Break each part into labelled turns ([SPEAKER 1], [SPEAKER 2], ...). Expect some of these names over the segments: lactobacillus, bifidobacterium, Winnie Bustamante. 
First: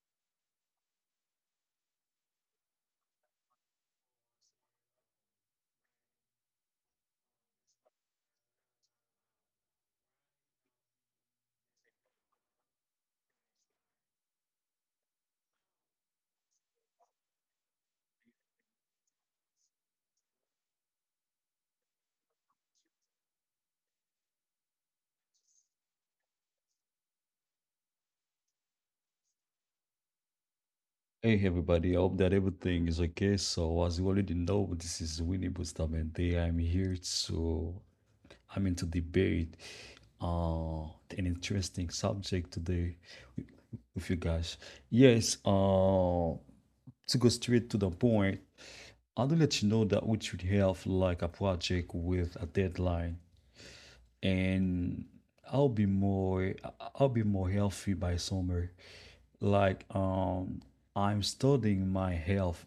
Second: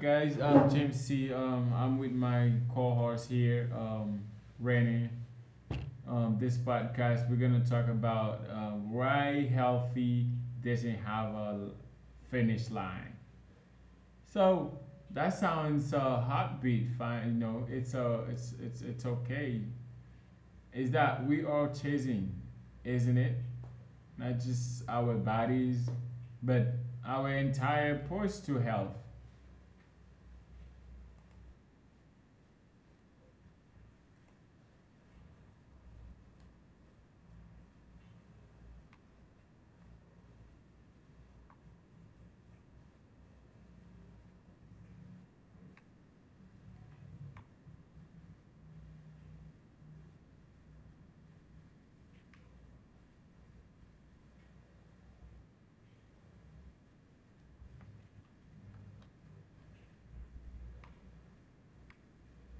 [SPEAKER 1] guys. I'm James C. I'm with my co-host here, Rennie. This podcast, we're gonna talk about why healthy doesn't have a finish line. So that sounds heartbeat. Fine. It's okay. Is that we are chasing, isn't it? Not just our bodies, but our entire approach to health.
[SPEAKER 2] Hey everybody, I hope that everything is okay. So, as you already know, this is Winnie Bustamante. I'm here to I'm into debate uh an interesting subject today with you guys. Yes, to go straight to the point, I do let you know that we should have like a project with a deadline, and I'll be more healthy by summer. Like, I'm studying my health,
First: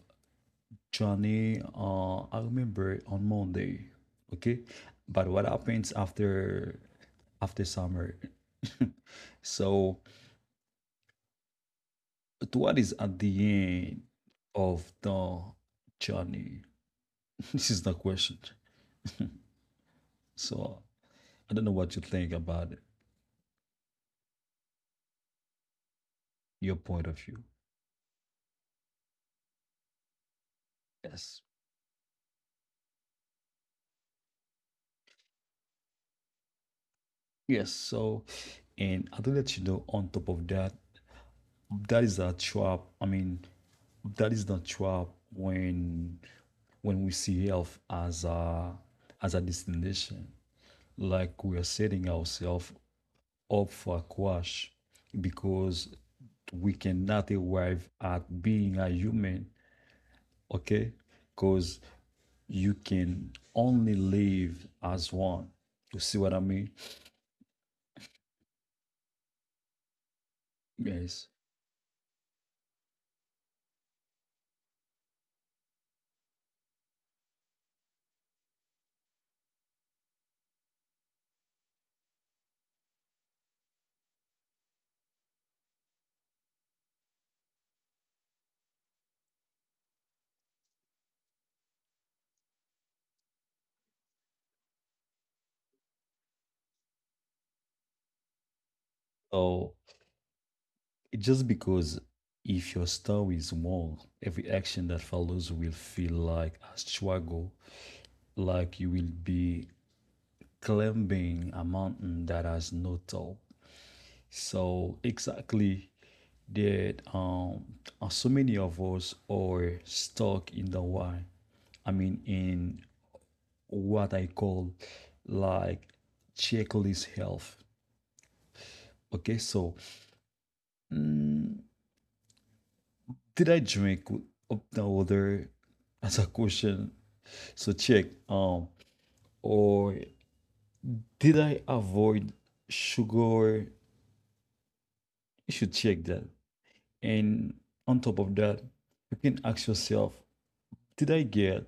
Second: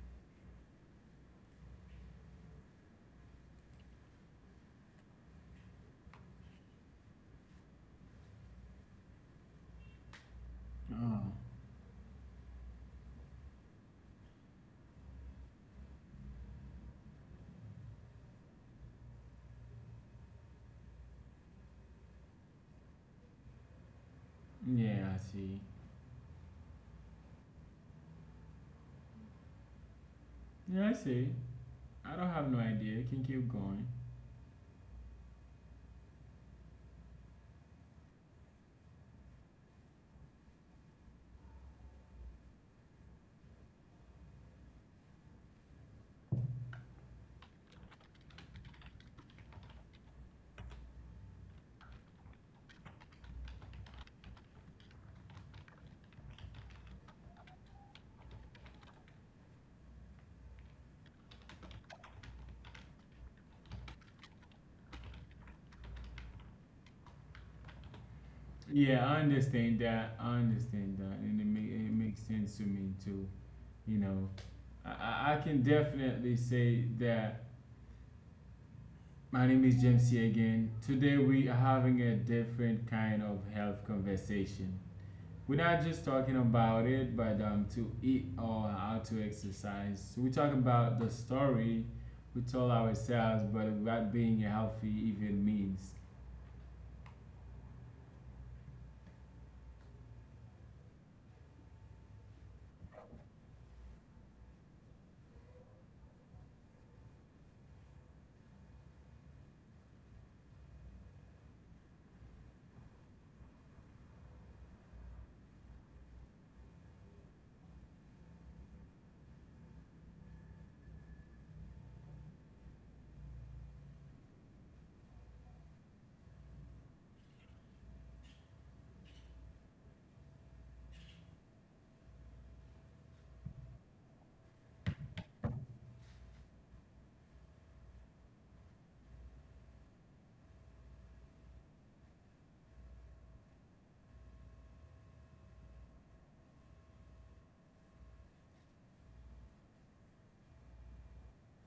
[SPEAKER 2] Johnny, I remember on Monday, okay? But what happens after summer? So,
[SPEAKER 1] Oh,
[SPEAKER 2] to what is at the end of the journey? This is the question. So, I don't know what you think about it,
[SPEAKER 1] yeah, I see.
[SPEAKER 2] your point of view.
[SPEAKER 1] Yeah, I see.
[SPEAKER 2] Yes.
[SPEAKER 1] I don't have no idea. You can keep going.
[SPEAKER 2] Yes. So, and I do let you know on top of that, that is a trap. I mean, that is the trap when we see health as a destination, like we are setting ourselves up for a crash, because we cannot arrive at being a human, okay, because you can only live as one. You see what I mean?
[SPEAKER 1] Yeah, I understand that. I understand that,
[SPEAKER 2] Yes.
[SPEAKER 1] and it makes sense to me too. You know, I can definitely say that. My name is James C again. Today we are having a different kind of health conversation. We're not just talking about it, but to eat or how to exercise. We talk about the story we tell ourselves, but what being healthy even means.
[SPEAKER 2] So just because, if your story is small, every action that follows will feel like a struggle, like you will be climbing a mountain that has no top. So exactly that, so many of us are stuck in the why. I mean, in what I call, like, checklist health. Okay, so, mm, did I drink up the other as a question? So, check, or did I avoid sugar? You should check that. And on top of that, you can ask yourself, did I get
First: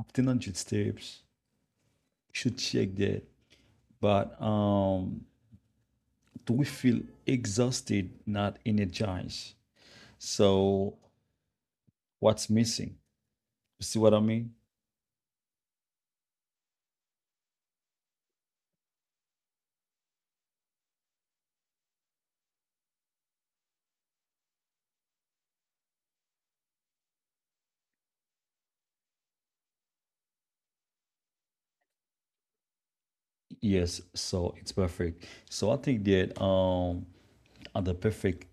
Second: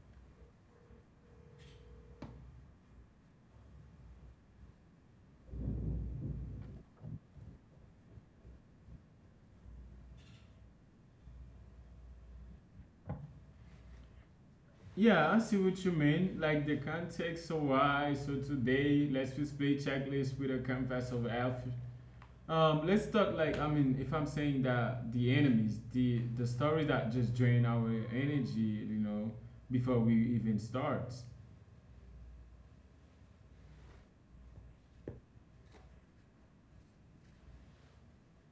[SPEAKER 2] 1,500 steps? You should check that. But do we feel exhausted, not energized? So what's missing? You see what I mean?
[SPEAKER 1] Yeah, I see what you mean. Like the context, so why? So today, let's just play checklist with a canvas of health. Let's talk, like, I mean, if I'm saying that the enemies, the stories that just drain our energy, before we even start.
[SPEAKER 2] Yes, so it's perfect. So I think that, the perfect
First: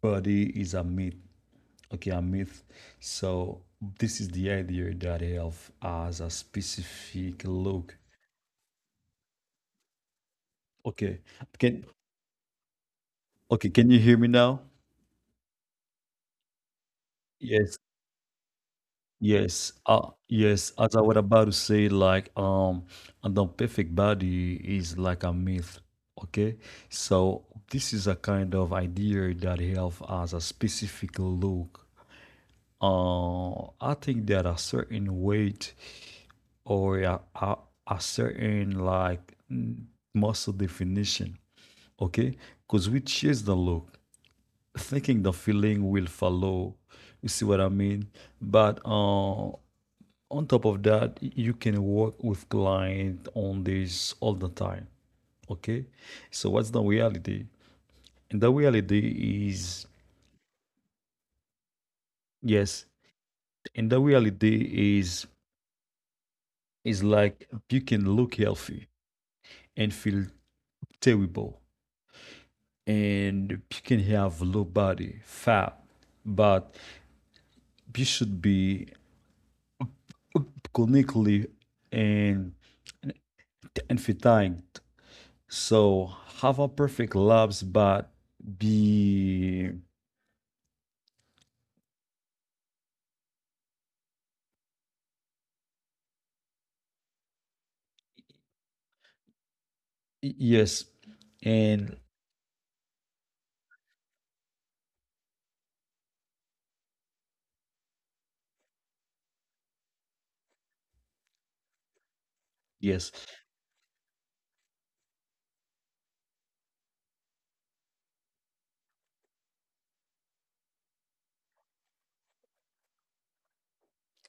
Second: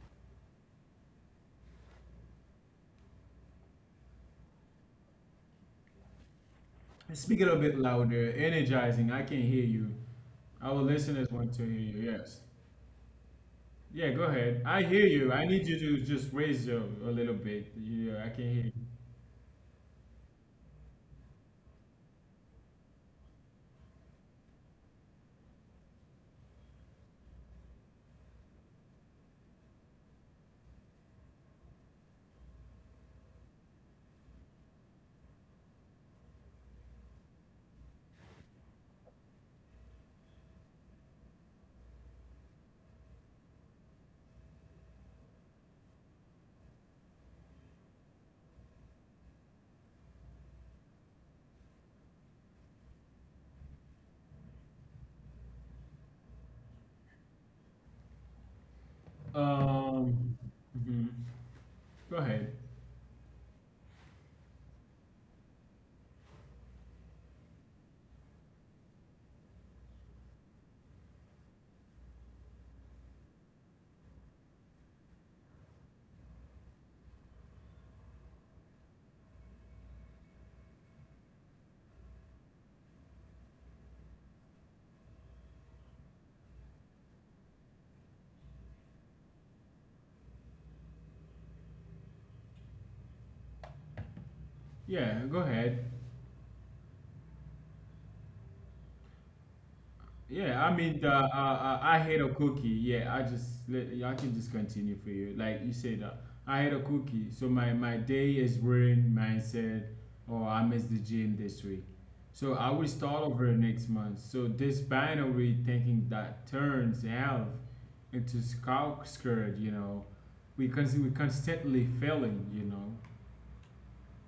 [SPEAKER 2] body is a myth. Okay, a myth. So this is the idea that health has a
[SPEAKER 1] Speak a
[SPEAKER 2] specific
[SPEAKER 1] little bit
[SPEAKER 2] look.
[SPEAKER 1] louder, energizing. I can hear you. Our
[SPEAKER 2] Okay,
[SPEAKER 1] listeners want to hear
[SPEAKER 2] can
[SPEAKER 1] you. Yes.
[SPEAKER 2] Okay, can you
[SPEAKER 1] Yeah.
[SPEAKER 2] hear
[SPEAKER 1] Go
[SPEAKER 2] me
[SPEAKER 1] ahead.
[SPEAKER 2] now?
[SPEAKER 1] I hear you. I need you to just raise your a little bit.
[SPEAKER 2] Yes,
[SPEAKER 1] Yeah, I can hear you.
[SPEAKER 2] yes, yes. As I was about to say, like, and the perfect body is like a myth. Okay, so this is a kind of idea that health has a specific look. I think that a certain weight, or a certain, like, muscle definition. Okay, because we chase the look, thinking the feeling will follow. You see what I mean? But on top of that, you can work with client on this all the time. Okay, so what's the reality? And the reality is,
[SPEAKER 1] Um. Mhm. Go ahead.
[SPEAKER 2] yes, and the reality is like you can look healthy and feel terrible, and you can have low body fat, but you should be clinically and everything. So, have a perfect labs, but be.
[SPEAKER 1] Yeah. Go ahead. Yeah, I
[SPEAKER 2] Yes,
[SPEAKER 1] mean,
[SPEAKER 2] and
[SPEAKER 1] I hate a cookie. Yeah, yeah, I can just continue for you. Like you said, I hate a cookie. So my day is ruined. Mindset, or I missed the gym this week. So I will
[SPEAKER 2] yes,
[SPEAKER 1] start over next month. So this binary thinking that turns health into scout skirt, we we constantly failing.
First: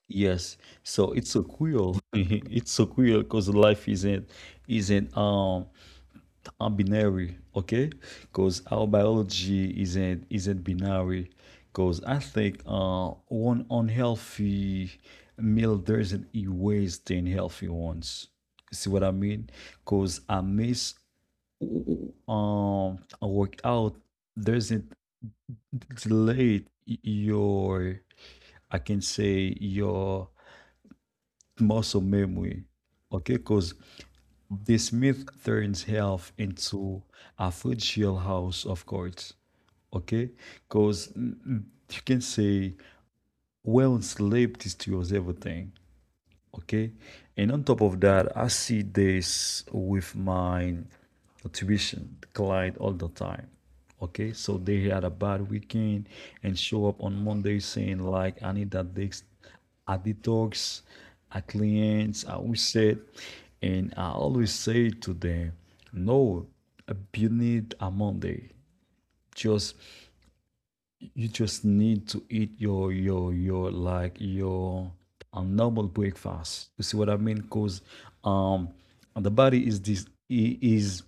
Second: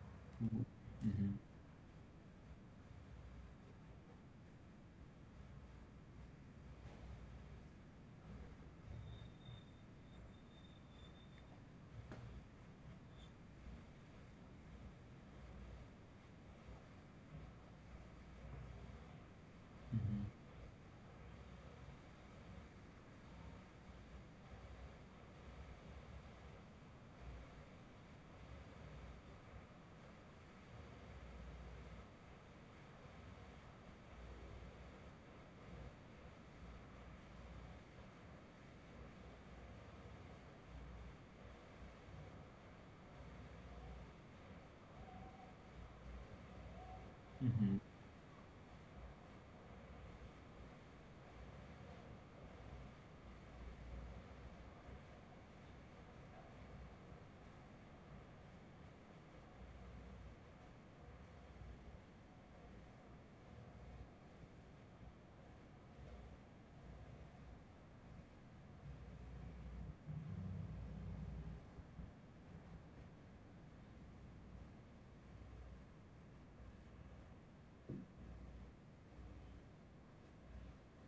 [SPEAKER 2] yes. So
[SPEAKER 1] Mm-hmm.
[SPEAKER 2] it's so cool. It's so cool because life isn't, binary, okay? Because our biology isn't binary. Because I think one unhealthy meal doesn't erase the healthy ones. See what I mean? Because
[SPEAKER 1] Mm-hmm.
[SPEAKER 2] I miss, I work doesn't delete your, I can say, your muscle memory. Okay, because this myth turns health into a fragile house, of course. Okay, because you can say, well, sleep destroys everything. Okay, and on
[SPEAKER 1] Mm-hmm.
[SPEAKER 2] top of that, I see this with my tuition client all the time, okay, so they had a bad weekend and show up on Monday saying, like, I need that detox, a detox, a cleanse, a reset. And I always say to them, no, you need a Monday, just, you just need to eat your, like, your a normal breakfast. You see what I mean? Because, um the body is, this is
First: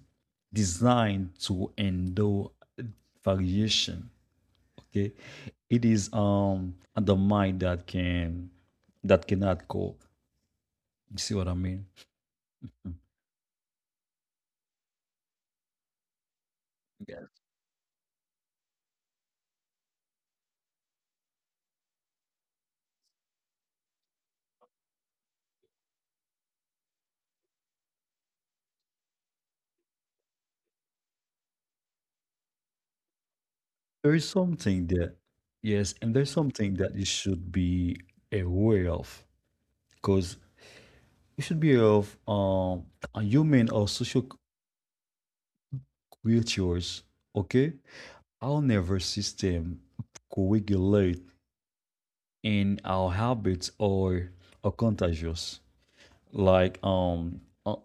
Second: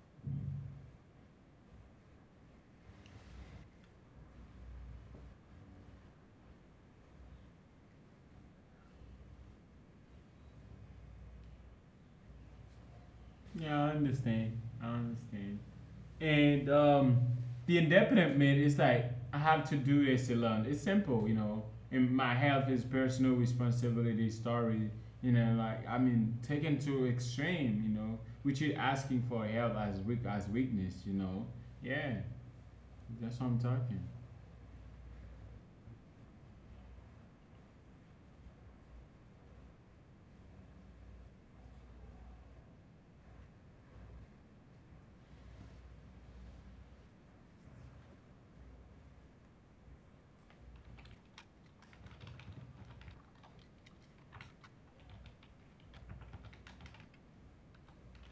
[SPEAKER 2] designed to endure variation, okay. It is, the mind that can, that cannot cope. You see what I mean?
[SPEAKER 1] Yeah, I understand. I understand. And
[SPEAKER 2] Yes.
[SPEAKER 1] the indefinite is like I have to do this alone. It's simple. And my health is personal responsibility story, like I mean taken to extreme, which is asking for help as weak as weakness. Yeah, that's what I'm talking.
[SPEAKER 2] There is something that, yes, and there's something that you should be aware of, because you should be aware of, a human or social creatures, okay? Our nervous system co-regulate, and our habits are contagious. Like, um, uh,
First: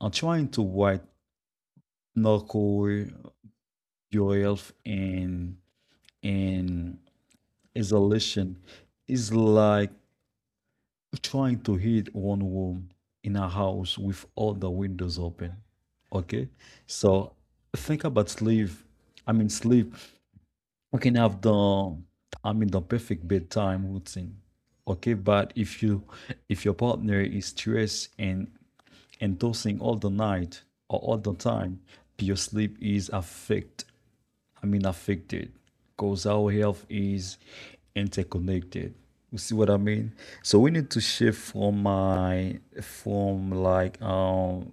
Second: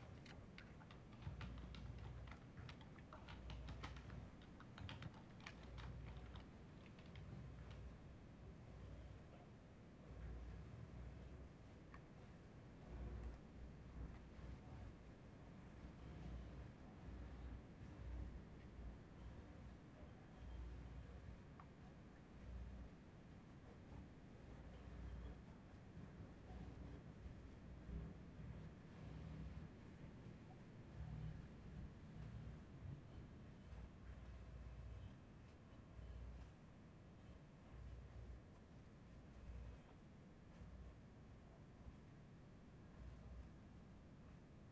[SPEAKER 2] uh, trying to white knuckle your health and and isolation is like trying to heat one room in a house with all the windows open. Okay, so think about sleep. I mean, sleep. We can have the, I mean, the perfect bedtime routine. Okay, but if your partner is stressed and tossing all the night, or all the time, your sleep is affected. I mean, affected, because our health is interconnected. You see what I mean? So we need to shift from my from like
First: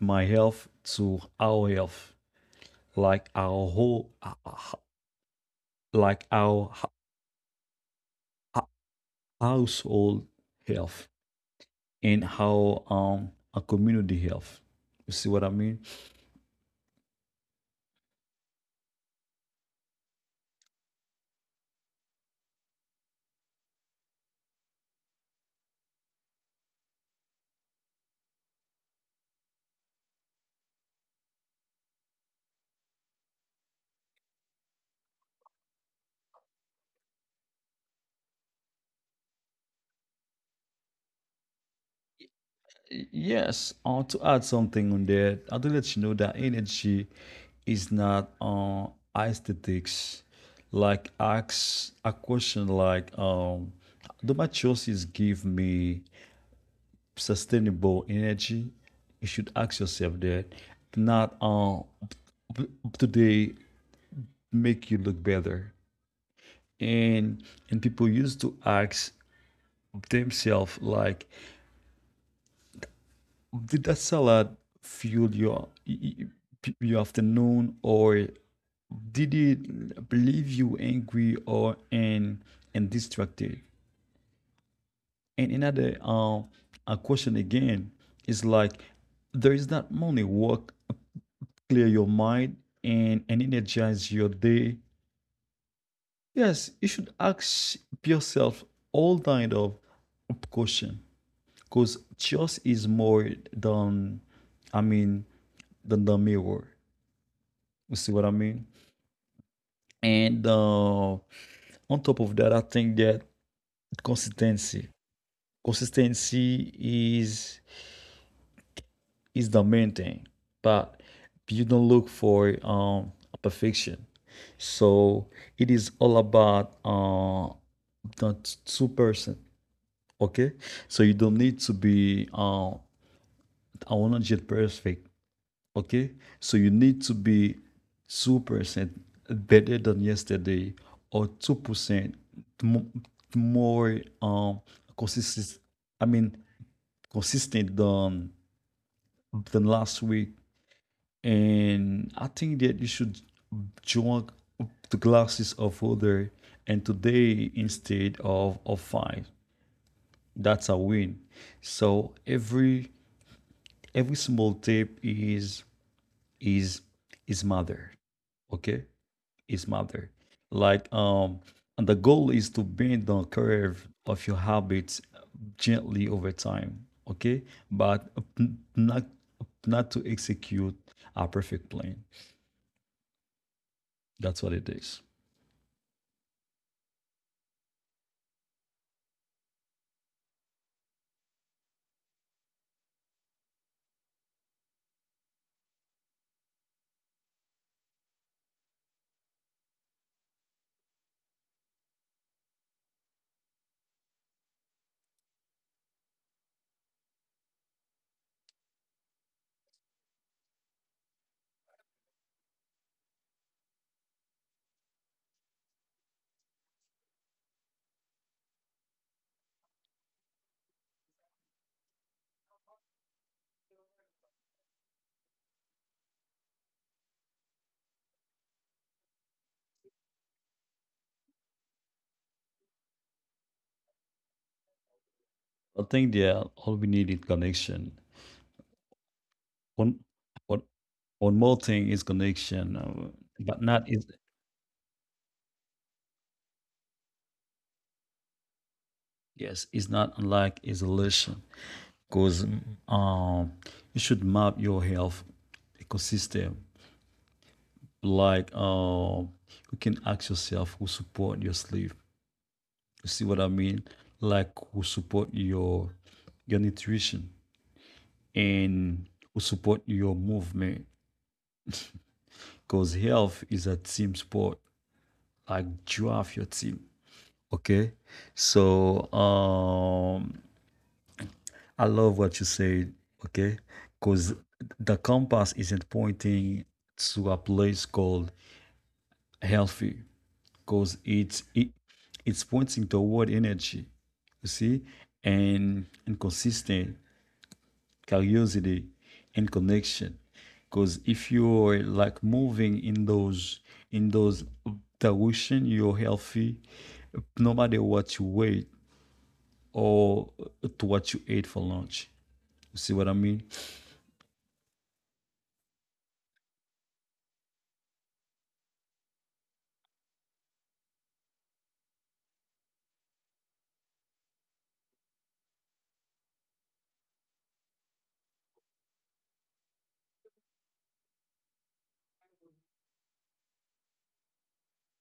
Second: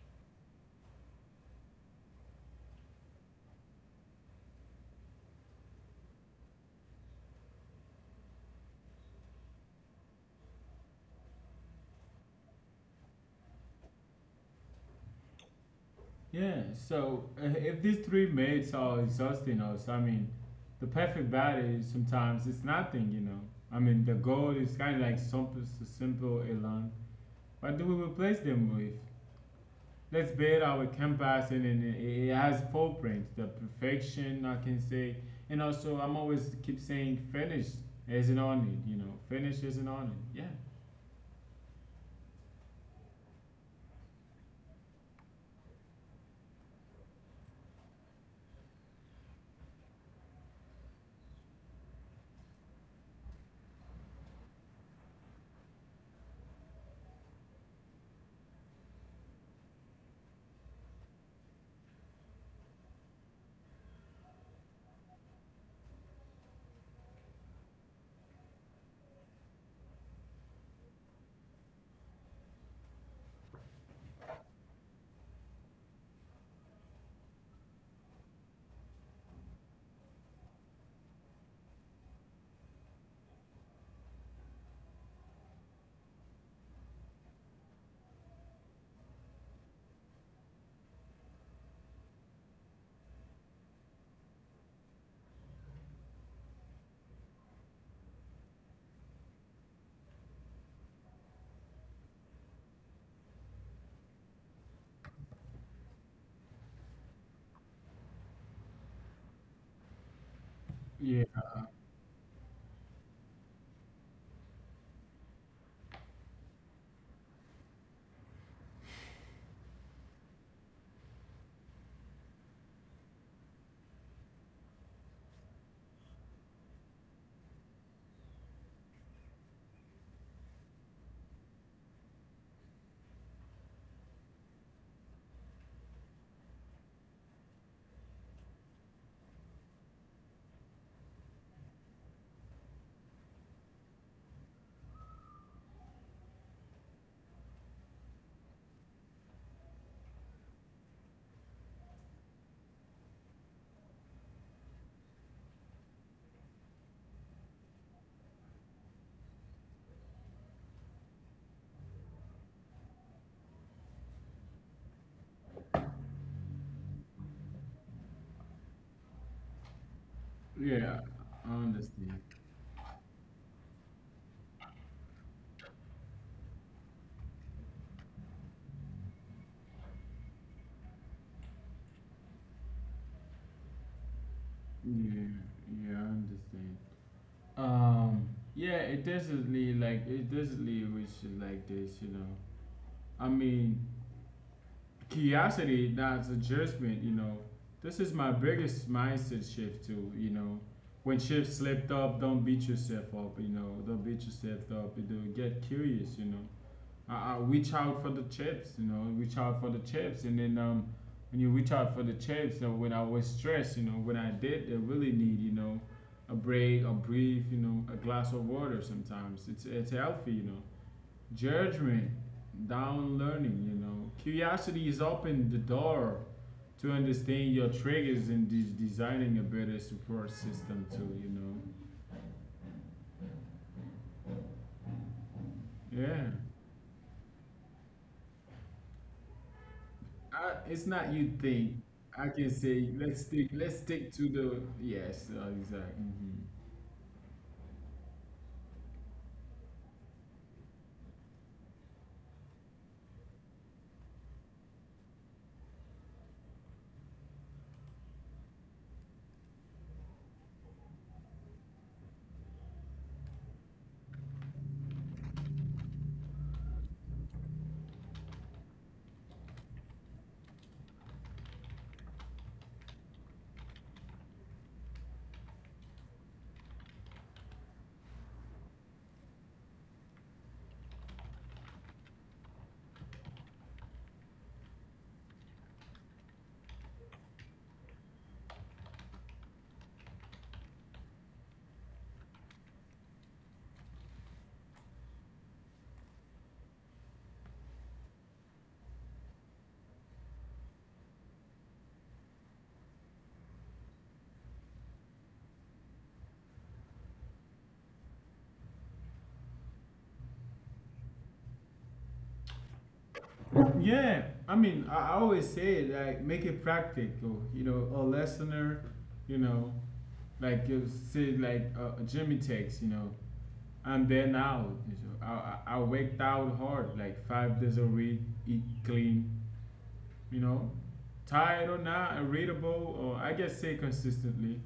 [SPEAKER 2] my health to our health, like our whole, like our h- household health, and how a community health. You see what I mean?
[SPEAKER 1] Yeah. So if these three mates are exhausting us, I mean, the perfect body sometimes it's nothing. I mean, the goal is kind of like something simple alone. What do we replace them with? Let's build our canvas and then it has full print, the perfection I can say. And also I'm always keep saying finish isn't on it. Finish isn't on it. Yeah.
[SPEAKER 2] Yes, to add something on there, I do let you know that energy is not, aesthetics. Like, ask a question, like, do my choices give me sustainable energy? You should ask yourself that, not, p- p- do they make you look better? And people used to ask themselves, like, did that salad fuel your afternoon, or did it leave you angry or and distracted? And another a question again is like, there is that morning work, clear your mind and energize your day. Yes, you should ask yourself all kind of question, because trust is more than, I mean, than the mirror. You see what I mean? And on top of that, I think that consistency, consistency is the main thing. But you don't look for, perfection. So it is all about, the two person. Okay, so you don't need to be, 100 perfect, okay? So you need to be 2% better than yesterday, or 2% mo- more, consistent, I mean, consistent than last week. And I think that you should join the classes of other, and today instead of five, that's a win. So, every small tip is is mother, okay, is matter.
[SPEAKER 1] Yeah.
[SPEAKER 2] Like,
[SPEAKER 1] Yeah. I
[SPEAKER 2] and the goal
[SPEAKER 1] understand.
[SPEAKER 2] is to bend the curve of your habits gently over time. Okay, but n- not not to execute a perfect plan. That's what it is.
[SPEAKER 1] Yeah. Yeah, I understand. Um yeah, it definitely we should like this. I mean, curiosity, not a judgment. This is my biggest mindset shift too. When shit slipped up, don't beat yourself up. Don't beat yourself up. Get curious. I reach out for the chips. Reach out for the chips, and then when you reach out for the chips, when I was stressed, when I did, I really need, a break, a breathe, a glass of water. Sometimes it's healthy. Judgment down, learning. Curiosity is open the door to understand your triggers and designing a better support system too.
[SPEAKER 2] I think, yeah,
[SPEAKER 1] Yeah,
[SPEAKER 2] all we need is connection. One, one,
[SPEAKER 1] it's
[SPEAKER 2] one
[SPEAKER 1] not
[SPEAKER 2] more
[SPEAKER 1] you
[SPEAKER 2] thing
[SPEAKER 1] think.
[SPEAKER 2] is
[SPEAKER 1] I
[SPEAKER 2] connection,
[SPEAKER 1] can say, let's
[SPEAKER 2] but
[SPEAKER 1] stick
[SPEAKER 2] not
[SPEAKER 1] let's
[SPEAKER 2] is,
[SPEAKER 1] stick to the yes. Exactly.
[SPEAKER 2] yes, it's not like isolation. Because, um, you should map your health ecosystem, like, you can ask yourself, who support your sleep, you see what I mean, like, who support your nutrition, and who support your movement, because health is a team sport, like, draft your team, okay. So, I love what you said, okay, because the compass isn't pointing to a place called healthy, because it's pointing toward energy, you see, and consistent, curiosity and connection. Because if you're like moving in those direction, you're healthy, no matter what you weigh, or to what you ate for lunch. You see what I mean?
[SPEAKER 1] Mhm. Yeah, I mean, I always say it like make it practical. A listener, you know, like you say, like, Jimmy takes. I'm there now. I worked out hard, like 5 days a week, eat clean, you know. Tired or not, irritable, or I just say consistently,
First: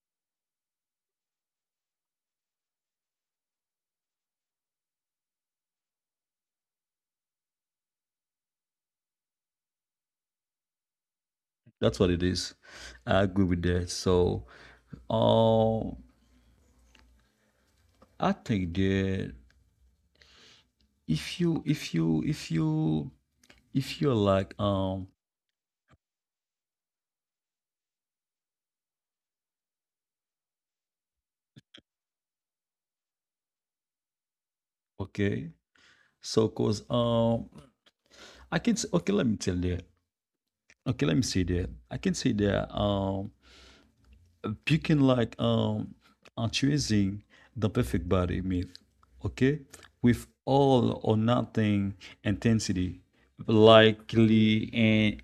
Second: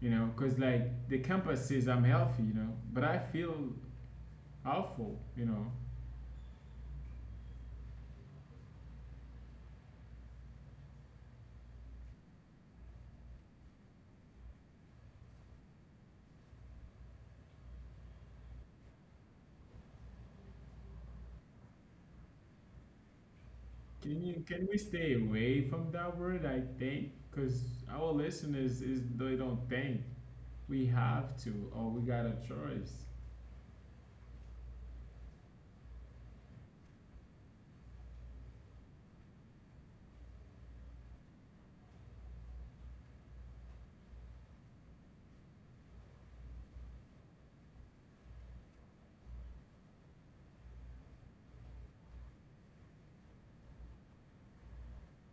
[SPEAKER 1] you know, because like the campus says I'm healthy, but I feel awful.
[SPEAKER 2] That's what it is. I agree with that. So, um I think that, if you if you if you if you're
[SPEAKER 1] Can you
[SPEAKER 2] like,
[SPEAKER 1] can we stay away from that word? I think because our listeners is they don't think we have to or we got a choice.
[SPEAKER 2] okay, so cause, okay, let me tell you, okay, let me say that, I can say that, you can, like, choosing the perfect body myth, okay, with all or nothing intensity, likely, and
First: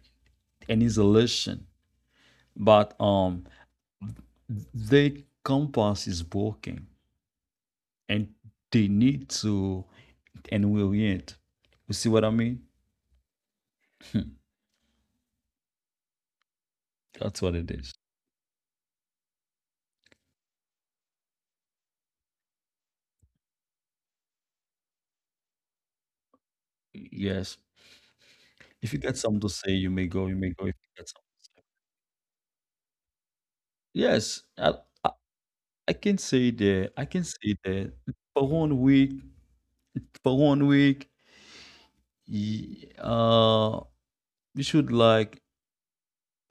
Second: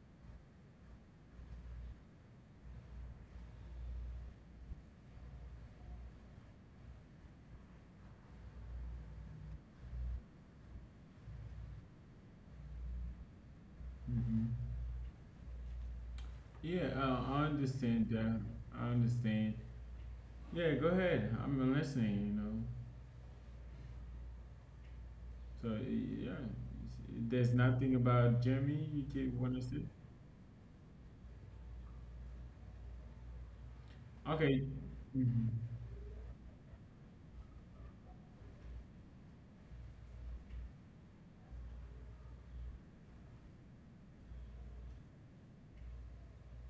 [SPEAKER 2] an isolation. But the compass is broken, and they need to and will yet. You see what I mean?
[SPEAKER 1] Hmm. Yeah, I
[SPEAKER 2] That's what it is.
[SPEAKER 1] understand that. I understand. Yeah, go ahead. I'm listening. So, yeah, there's
[SPEAKER 2] Yes.
[SPEAKER 1] nothing about Jeremy you
[SPEAKER 2] If you get
[SPEAKER 1] keep
[SPEAKER 2] something
[SPEAKER 1] want to
[SPEAKER 2] to
[SPEAKER 1] say?
[SPEAKER 2] say, you may go. You may go. If you get some, yes,
[SPEAKER 1] Okay.
[SPEAKER 2] I,
[SPEAKER 1] Mm-hmm.
[SPEAKER 2] I can say that. I can say that for one week. For one week, y- uh, you should, like,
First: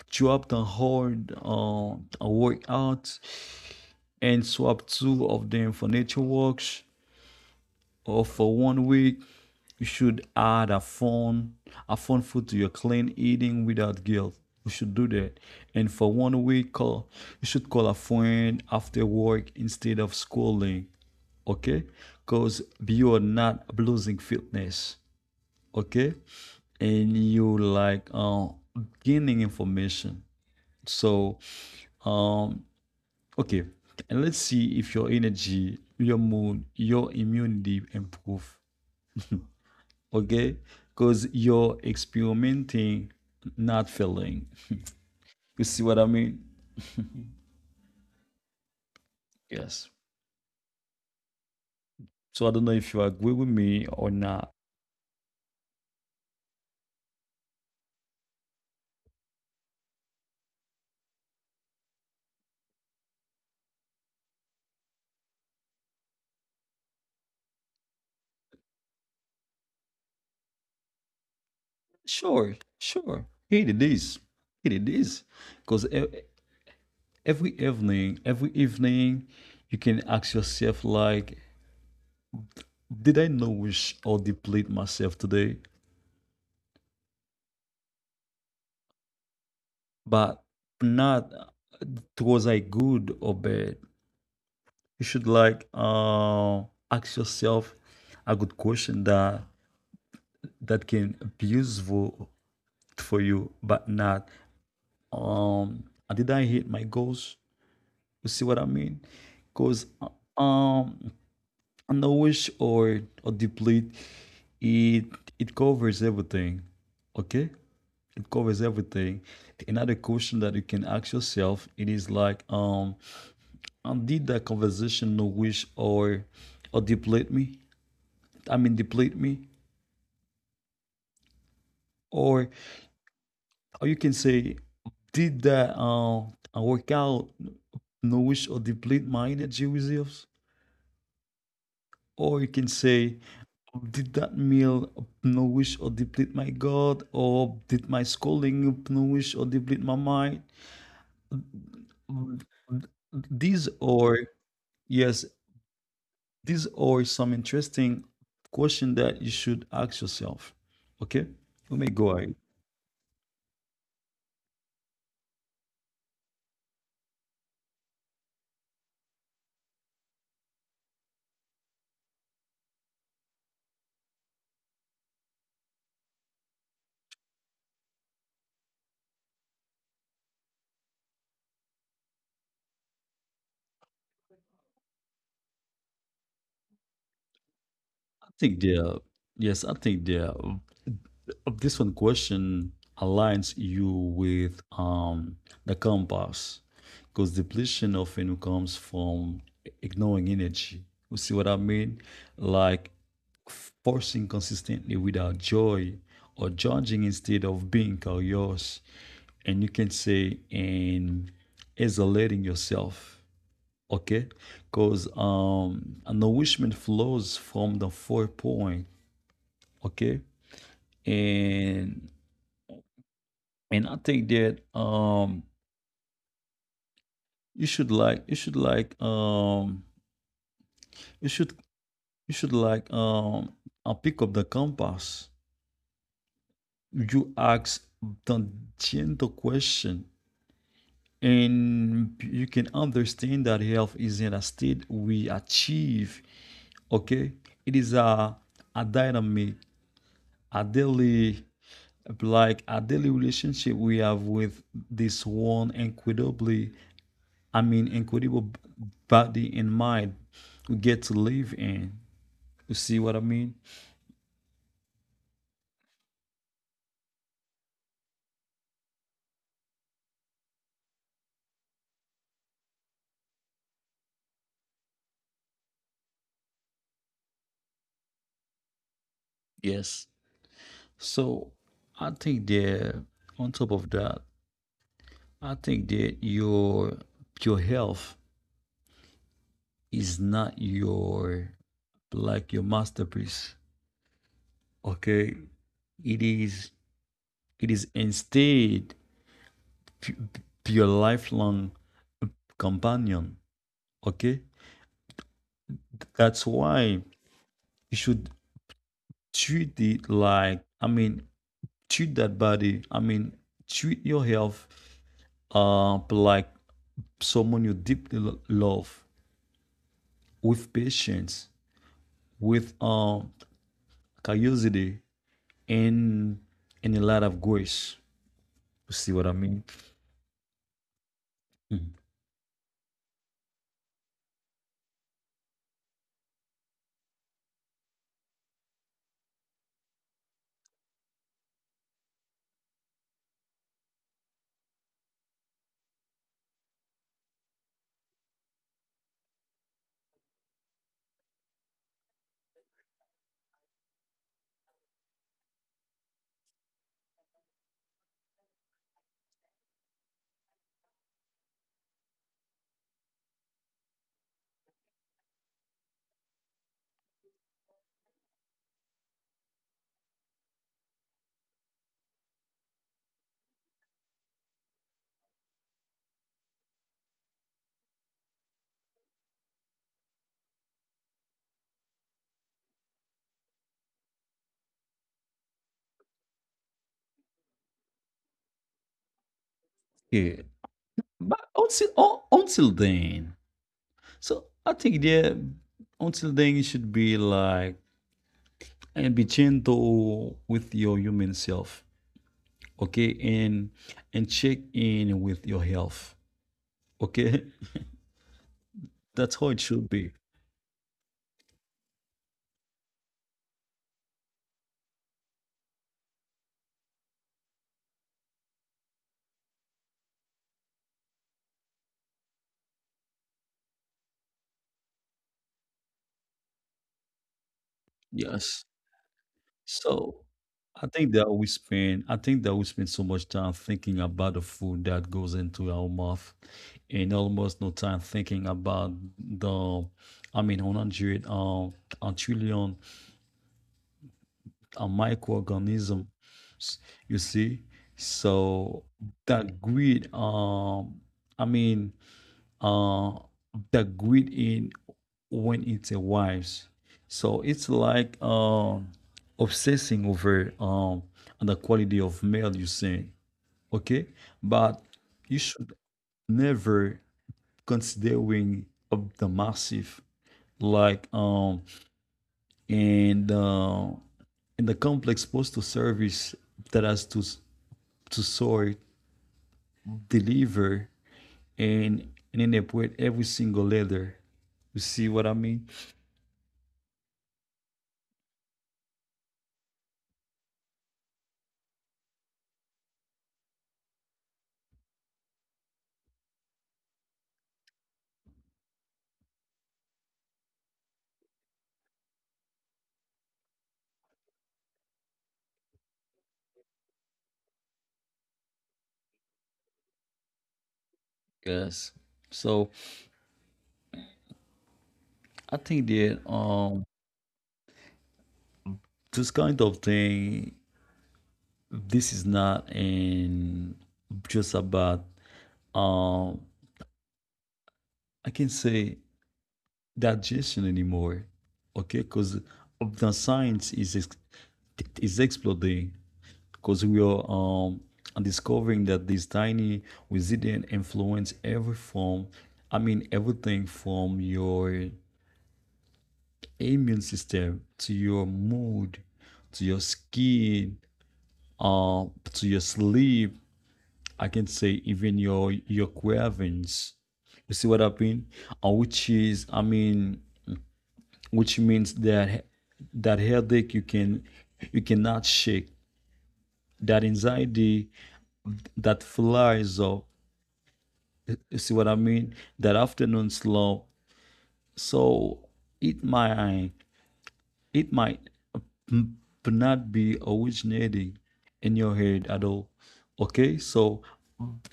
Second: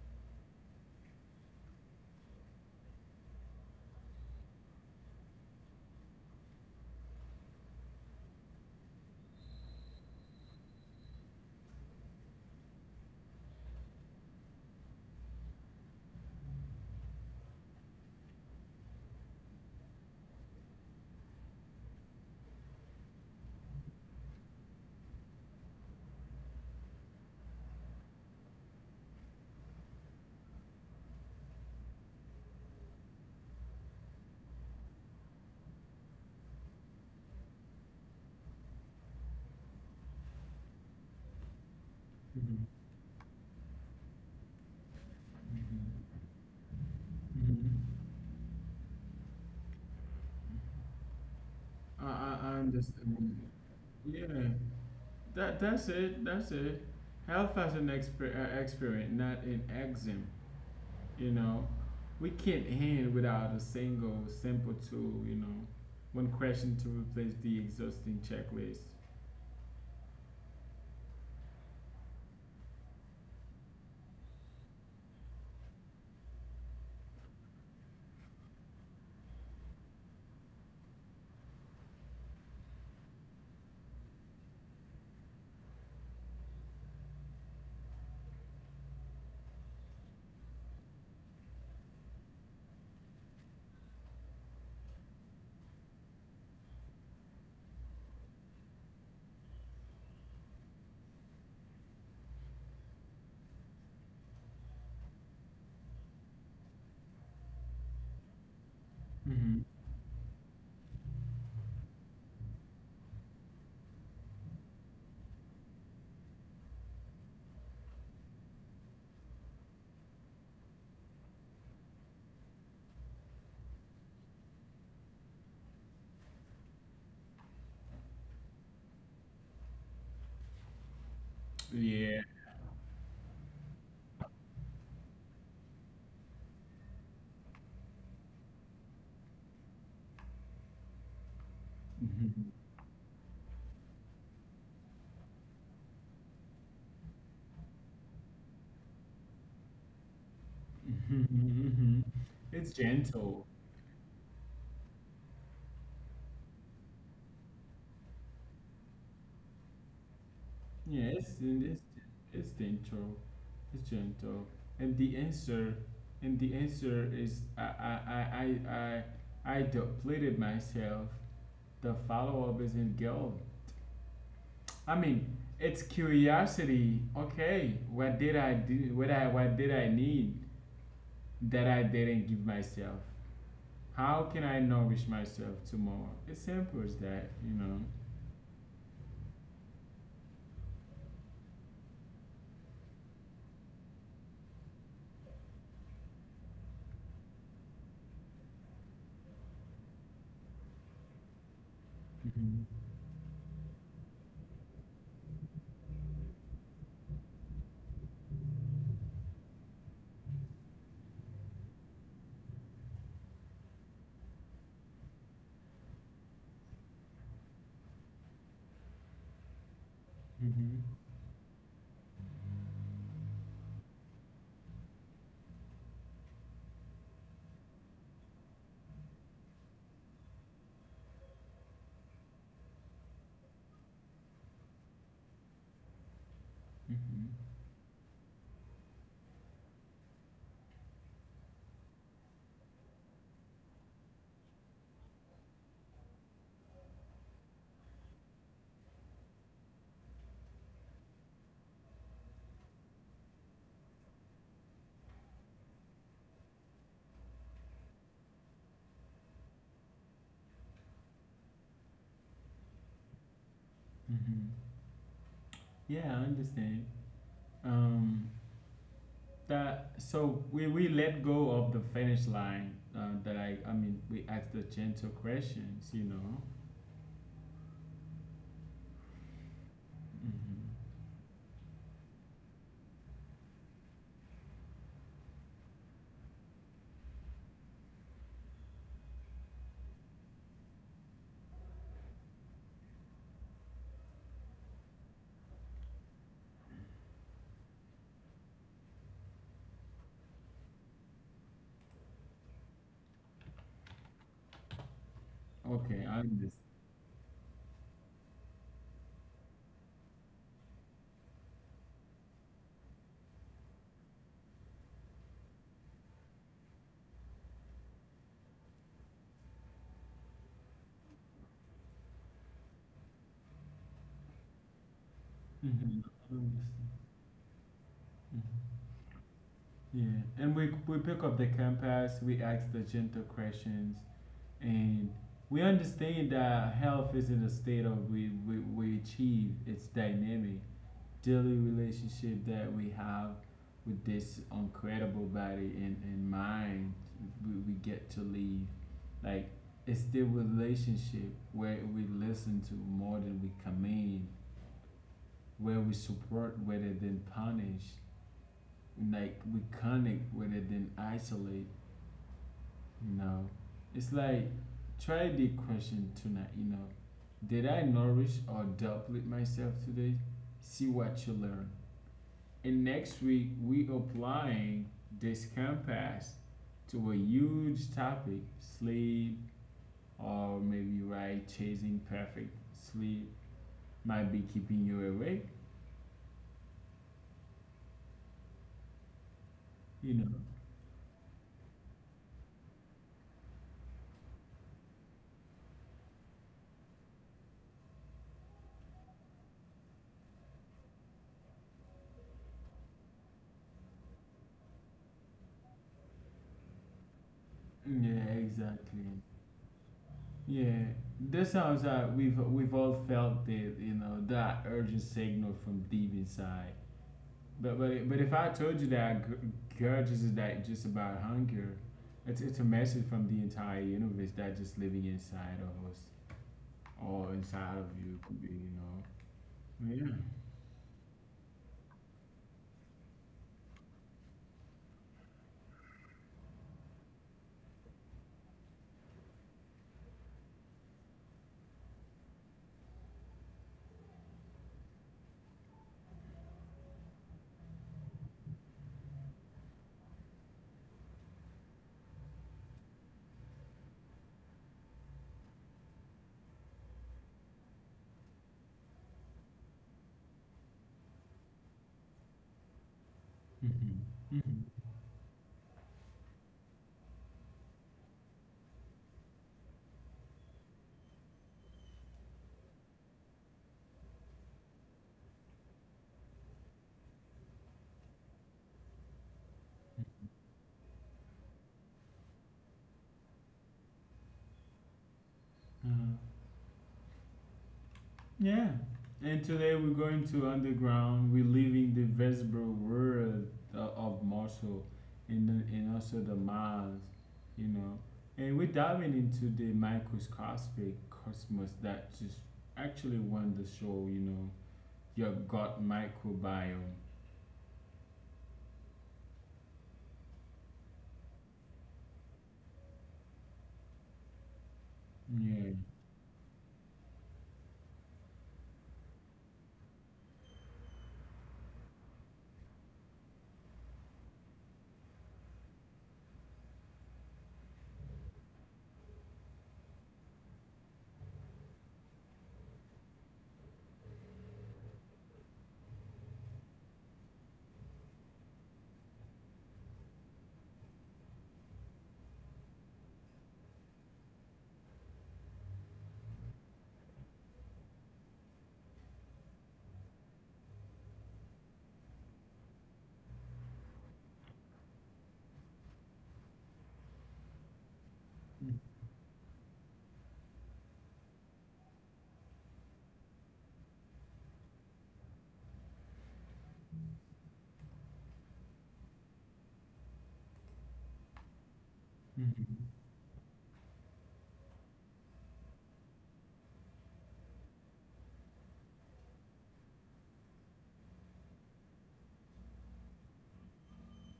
[SPEAKER 2] drop the hard workouts, and swap two of them for nature walks, or for one week. You should add a fun food to your clean eating without guilt. You should do that. And for one week, call you should call a friend after work instead of schooling. Okay, because you are not losing fitness. Okay, and you, like, gaining information. So, um okay, and let's see if your energy, your mood, your immunity improve. Okay, because you're
[SPEAKER 1] Mm-hmm.
[SPEAKER 2] experimenting, not failing. You see what I mean?
[SPEAKER 1] Hmm.
[SPEAKER 2] Yes.
[SPEAKER 1] I,
[SPEAKER 2] So, I
[SPEAKER 1] I,
[SPEAKER 2] don't know
[SPEAKER 1] I
[SPEAKER 2] if you agree with
[SPEAKER 1] understand.
[SPEAKER 2] me or
[SPEAKER 1] Yeah,
[SPEAKER 2] not.
[SPEAKER 1] that's it. That's it. Health as an experiment, not an exam. You know, we can't end without a single simple tool. One question to replace the exhausting checklist.
[SPEAKER 2] Sure, Here it is. Because every evening you can ask yourself, like, did I nourish or deplete myself today, but not, was I good or bad? You should, like, ask yourself a good question, that can be useful for you, but not. Um, did I hit my goals? You see what I mean? Because,
[SPEAKER 1] Hmm.
[SPEAKER 2] um, nourish or deplete, it it covers everything. Okay, it covers everything. Another question that you can ask yourself it is like, and did that conversation nourish or deplete me? I mean, deplete me. Or
[SPEAKER 1] Yeah.
[SPEAKER 2] you can say, did that workout nourish or deplete my energy reserves? Or you can
[SPEAKER 1] Mm-hmm.
[SPEAKER 2] say, did that meal nourish or deplete my God? Or did my schooling nourish or deplete my mind?
[SPEAKER 1] Mhm.
[SPEAKER 2] Mm,
[SPEAKER 1] It's
[SPEAKER 2] These
[SPEAKER 1] gentle.
[SPEAKER 2] are, yes, these are some interesting question that you should ask yourself. Okay?
[SPEAKER 1] Yes,
[SPEAKER 2] Let me
[SPEAKER 1] and it's
[SPEAKER 2] go ahead.
[SPEAKER 1] it's gentle. It's gentle. And the answer, and the answer is I I depleted myself. The follow up isn't gold. I mean, it's curiosity. Okay, what did I do? What did I need that I didn't give myself? How can I nourish myself tomorrow? It's simple as that.
[SPEAKER 2] Think the Yes, I think the this one question aligns you with the compass because depletion often comes from ignoring energy. You see what I mean? Like
[SPEAKER 1] hmm
[SPEAKER 2] forcing consistently without joy or judging instead of being curious. And you can say, and isolating yourself. Okay? Because an nourishment flows from the four point. Okay.
[SPEAKER 1] hmm
[SPEAKER 2] And and I think that you should like you should you should like pick up the compass.
[SPEAKER 1] hmm
[SPEAKER 2] You ask the gentle question, and you can understand that health is in a state we achieve. Okay, it is a dynamic, a daily, like a daily relationship we have with this one incredible body and mind we get to live in. You see what I mean?
[SPEAKER 1] hmm Yeah, I understand. Um, that so we let go of the finish line. That I mean we ask the gentle questions.
[SPEAKER 2] Yes.
[SPEAKER 1] Hmm.
[SPEAKER 2] So I think that on top of that, I think that your health is not your like your masterpiece. Okay, it is it is instead p- your lifelong companion. Okay,
[SPEAKER 1] Okay, I
[SPEAKER 2] that's
[SPEAKER 1] understand.
[SPEAKER 2] why you should treat it like I mean treat that body. I mean, treat your health like someone you deeply love, with patience, with curiosity,
[SPEAKER 1] Hmm.
[SPEAKER 2] and
[SPEAKER 1] I
[SPEAKER 2] and a
[SPEAKER 1] understand.
[SPEAKER 2] lot of grace.
[SPEAKER 1] Mhm.
[SPEAKER 2] You see what I mean?
[SPEAKER 1] Yeah, and we pick up the
[SPEAKER 2] Mhm.
[SPEAKER 1] compass. We ask the gentle questions, and we understand that health isn't a state of we achieve. It's dynamic, daily relationship that we have with this incredible body and mind we get to leave, like it's the relationship where we listen to more than we command, where we support rather than punish, like we connect rather than isolate you know it's like, try the question tonight. Did I nourish or deplete myself today. See what you learn. And next week we applying this compass to a huge topic, sleep, or maybe right chasing perfect sleep might be keeping you awake. You know.
[SPEAKER 2] Yeah. But until then, so I think, yeah, until then you should be like and be gentle with your human self, okay, and check in with your health, okay.
[SPEAKER 1] Yeah, exactly.
[SPEAKER 2] That's how it should be.
[SPEAKER 1] Yeah, this sounds like we've all felt that that urgent signal from deep inside. But if I told you that grudge is that just about hunger, it's a message from the entire universe that just living inside of us. Or inside of you could be,
[SPEAKER 2] Yes.
[SPEAKER 1] you know.
[SPEAKER 2] So
[SPEAKER 1] Yeah.
[SPEAKER 2] I think that we spend so much time thinking about the food that goes into our mouth, and almost no time thinking about the I mean, 100, a trillion, microorganism. You see. So that greed I mean uh that greed in, when it's a wives. So it's like, obsessing over, the quality of mail you send. Okay,
[SPEAKER 1] hmm
[SPEAKER 2] but
[SPEAKER 1] hmm
[SPEAKER 2] you should never considering of the massive, like, and uh, and the complex postal service that has to sort, deliver, and and then they put every single letter. You see what I mean?
[SPEAKER 1] Uh, yeah. And today we're going to underground. We're leaving the visible world of Marshall, and also the Mars, you know. And we're diving into the microscopic cosmos that just actually won the show, your gut microbiome.
[SPEAKER 2] Yes. So I think
[SPEAKER 1] Yeah.
[SPEAKER 2] that, this kind of thing, this is not in, just about, um I can say, digestion anymore. Okay, because the science is exploding, because we are discovering that this tiny resident influence every form I mean everything from your immune system, to your mood, to your skin, uh, to your sleep, I can say even your cravings. You see what I mean? Uh,
[SPEAKER 1] Mhm.
[SPEAKER 2] which is, I mean, which means that that headache you cannot shake, that anxiety that flies up. You see what I mean? That
[SPEAKER 1] Mhm.
[SPEAKER 2] afternoon slow. So it might it might mm, not be originating in your head at all. Okay, so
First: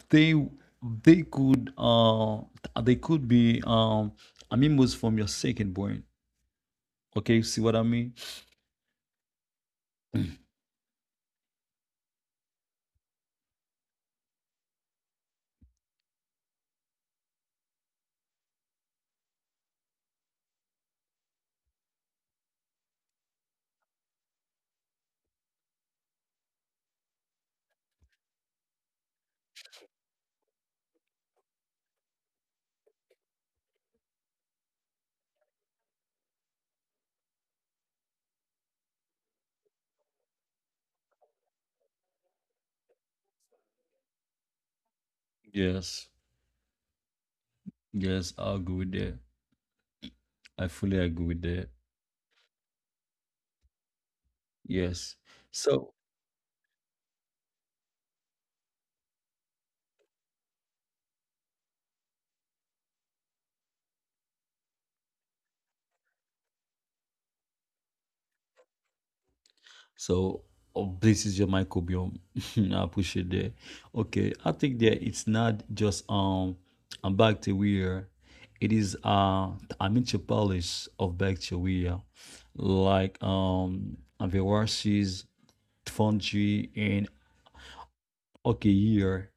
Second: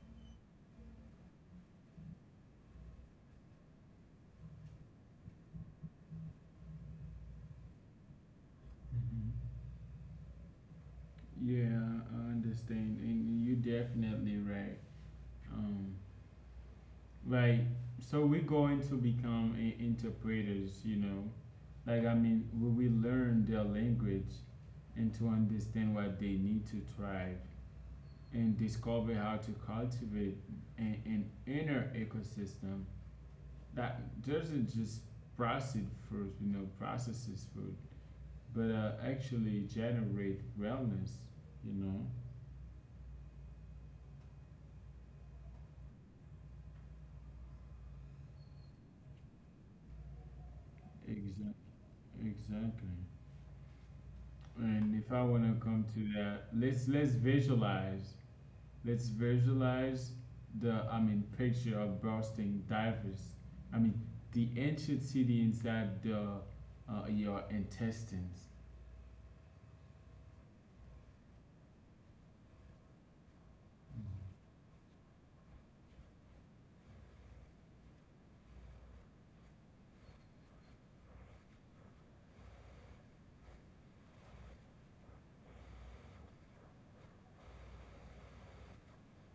[SPEAKER 2] they they could be amimos from your second brain. Okay, see what I mean?
[SPEAKER 1] Yeah, I understand, and you definitely right. Um, like, so, we're going to become interpreters. Like, I mean, we will learn their language and to understand what they need to thrive and discover how to cultivate an inner ecosystem that doesn't just process food, processes food, but actually generate wellness. You know,
[SPEAKER 2] Yes, yes, I agree with that. I fully agree with
[SPEAKER 1] exactly.
[SPEAKER 2] that.
[SPEAKER 1] Exactly. And if
[SPEAKER 2] Yes.
[SPEAKER 1] I want to come
[SPEAKER 2] so
[SPEAKER 1] to that, let's visualize. Let's visualize the, I mean, picture of bursting divers. I mean the ancient city inside the your intestines.
[SPEAKER 2] so oh, this is your microbiome. I appreciate that. Okay, I think that it's not just a bacteria, it is a metropolis of bacteria, like, viruses, fungi, and okay year,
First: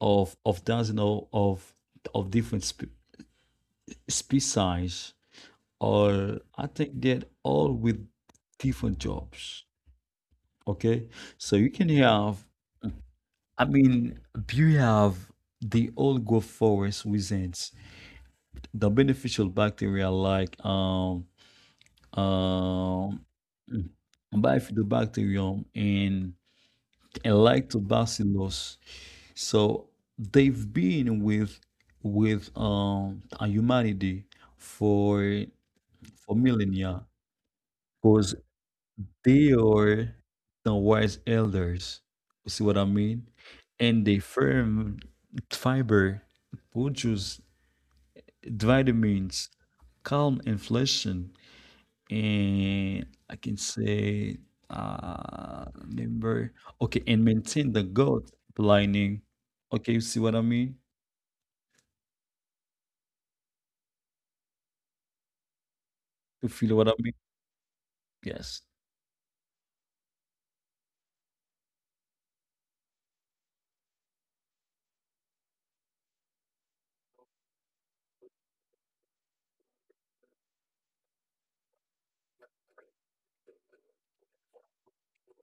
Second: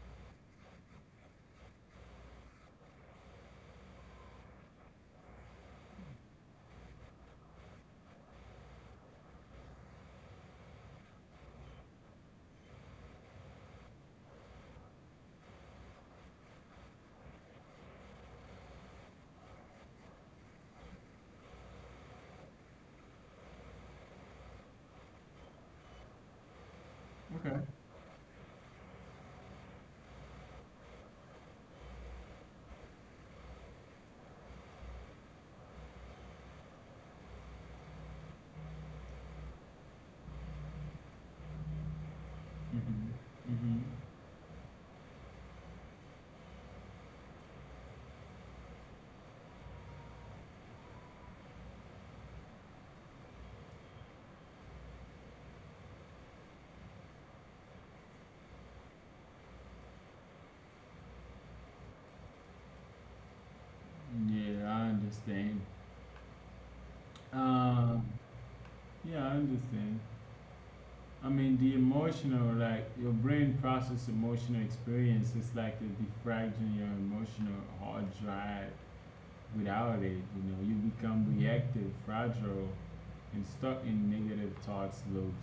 [SPEAKER 2] of dozen of different species. Or I think that all with different jobs. Okay, so you can have I mean you have the old growth forest within, the beneficial bacteria, like, um mm, bifidobacterium and
[SPEAKER 1] Okay.
[SPEAKER 2] lactobacillus. So they've been with a humanity for for millennia, because they are the wise elders. You see what I
[SPEAKER 1] Mhm.
[SPEAKER 2] mean?
[SPEAKER 1] Mhm.
[SPEAKER 2] And they firm fiber, produce vitamins, calm inflation, and I can say, remember, okay, and maintain the gut lining. Okay, you see what I mean?
[SPEAKER 1] Yeah, I understand.
[SPEAKER 2] You feel what I mean?
[SPEAKER 1] Um.
[SPEAKER 2] Yes.
[SPEAKER 1] Yeah, I understand. I mean the emotional, like your brain process emotional experiences like the defragmenting your emotional hard drive without it, you become reactive, fragile, and stuck in negative thoughts loops.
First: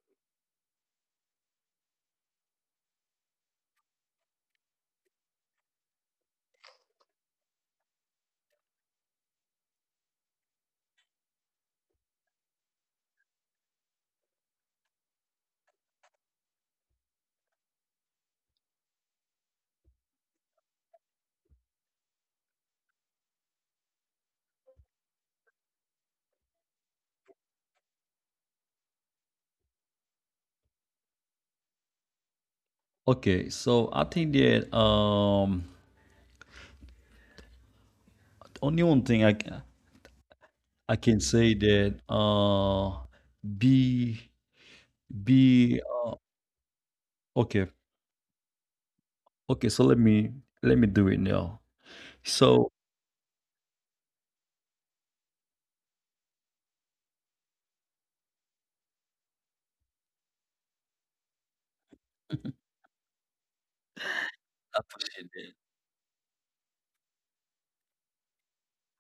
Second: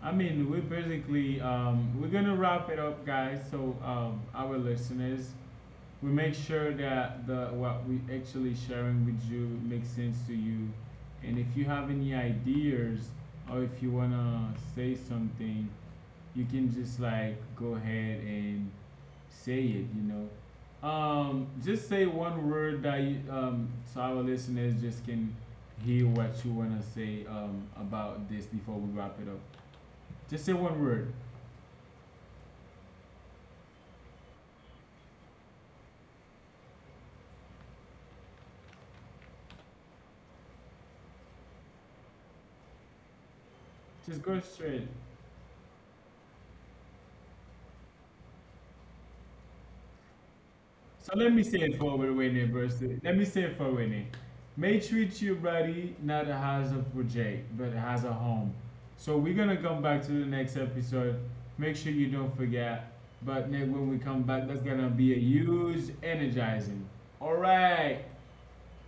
[SPEAKER 1] I mean, we basically we're gonna wrap it up, guys. So our listeners, we make sure that the what we actually sharing with you makes sense to you, and if you have any ideas or if you wanna say something, you can just like go ahead and say it. Just say one word that you, so our listeners just can hear what you wanna say about this before we wrap it up. Just say one word.
[SPEAKER 2] Okay. So I think that, only one thing I can say that,
[SPEAKER 1] Just
[SPEAKER 2] be
[SPEAKER 1] go straight.
[SPEAKER 2] be okay. Okay, so let me do
[SPEAKER 1] So
[SPEAKER 2] it
[SPEAKER 1] let me
[SPEAKER 2] now.
[SPEAKER 1] say it for Rene
[SPEAKER 2] So
[SPEAKER 1] versus. Let me say it for Rene. May treat you buddy not as a project, but as a home. So we're gonna come back to the next episode. Make sure you don't
[SPEAKER 2] I
[SPEAKER 1] forget. But Nick, when we come back, that's gonna be a
[SPEAKER 2] appreciate that.
[SPEAKER 1] huge energizing. All right.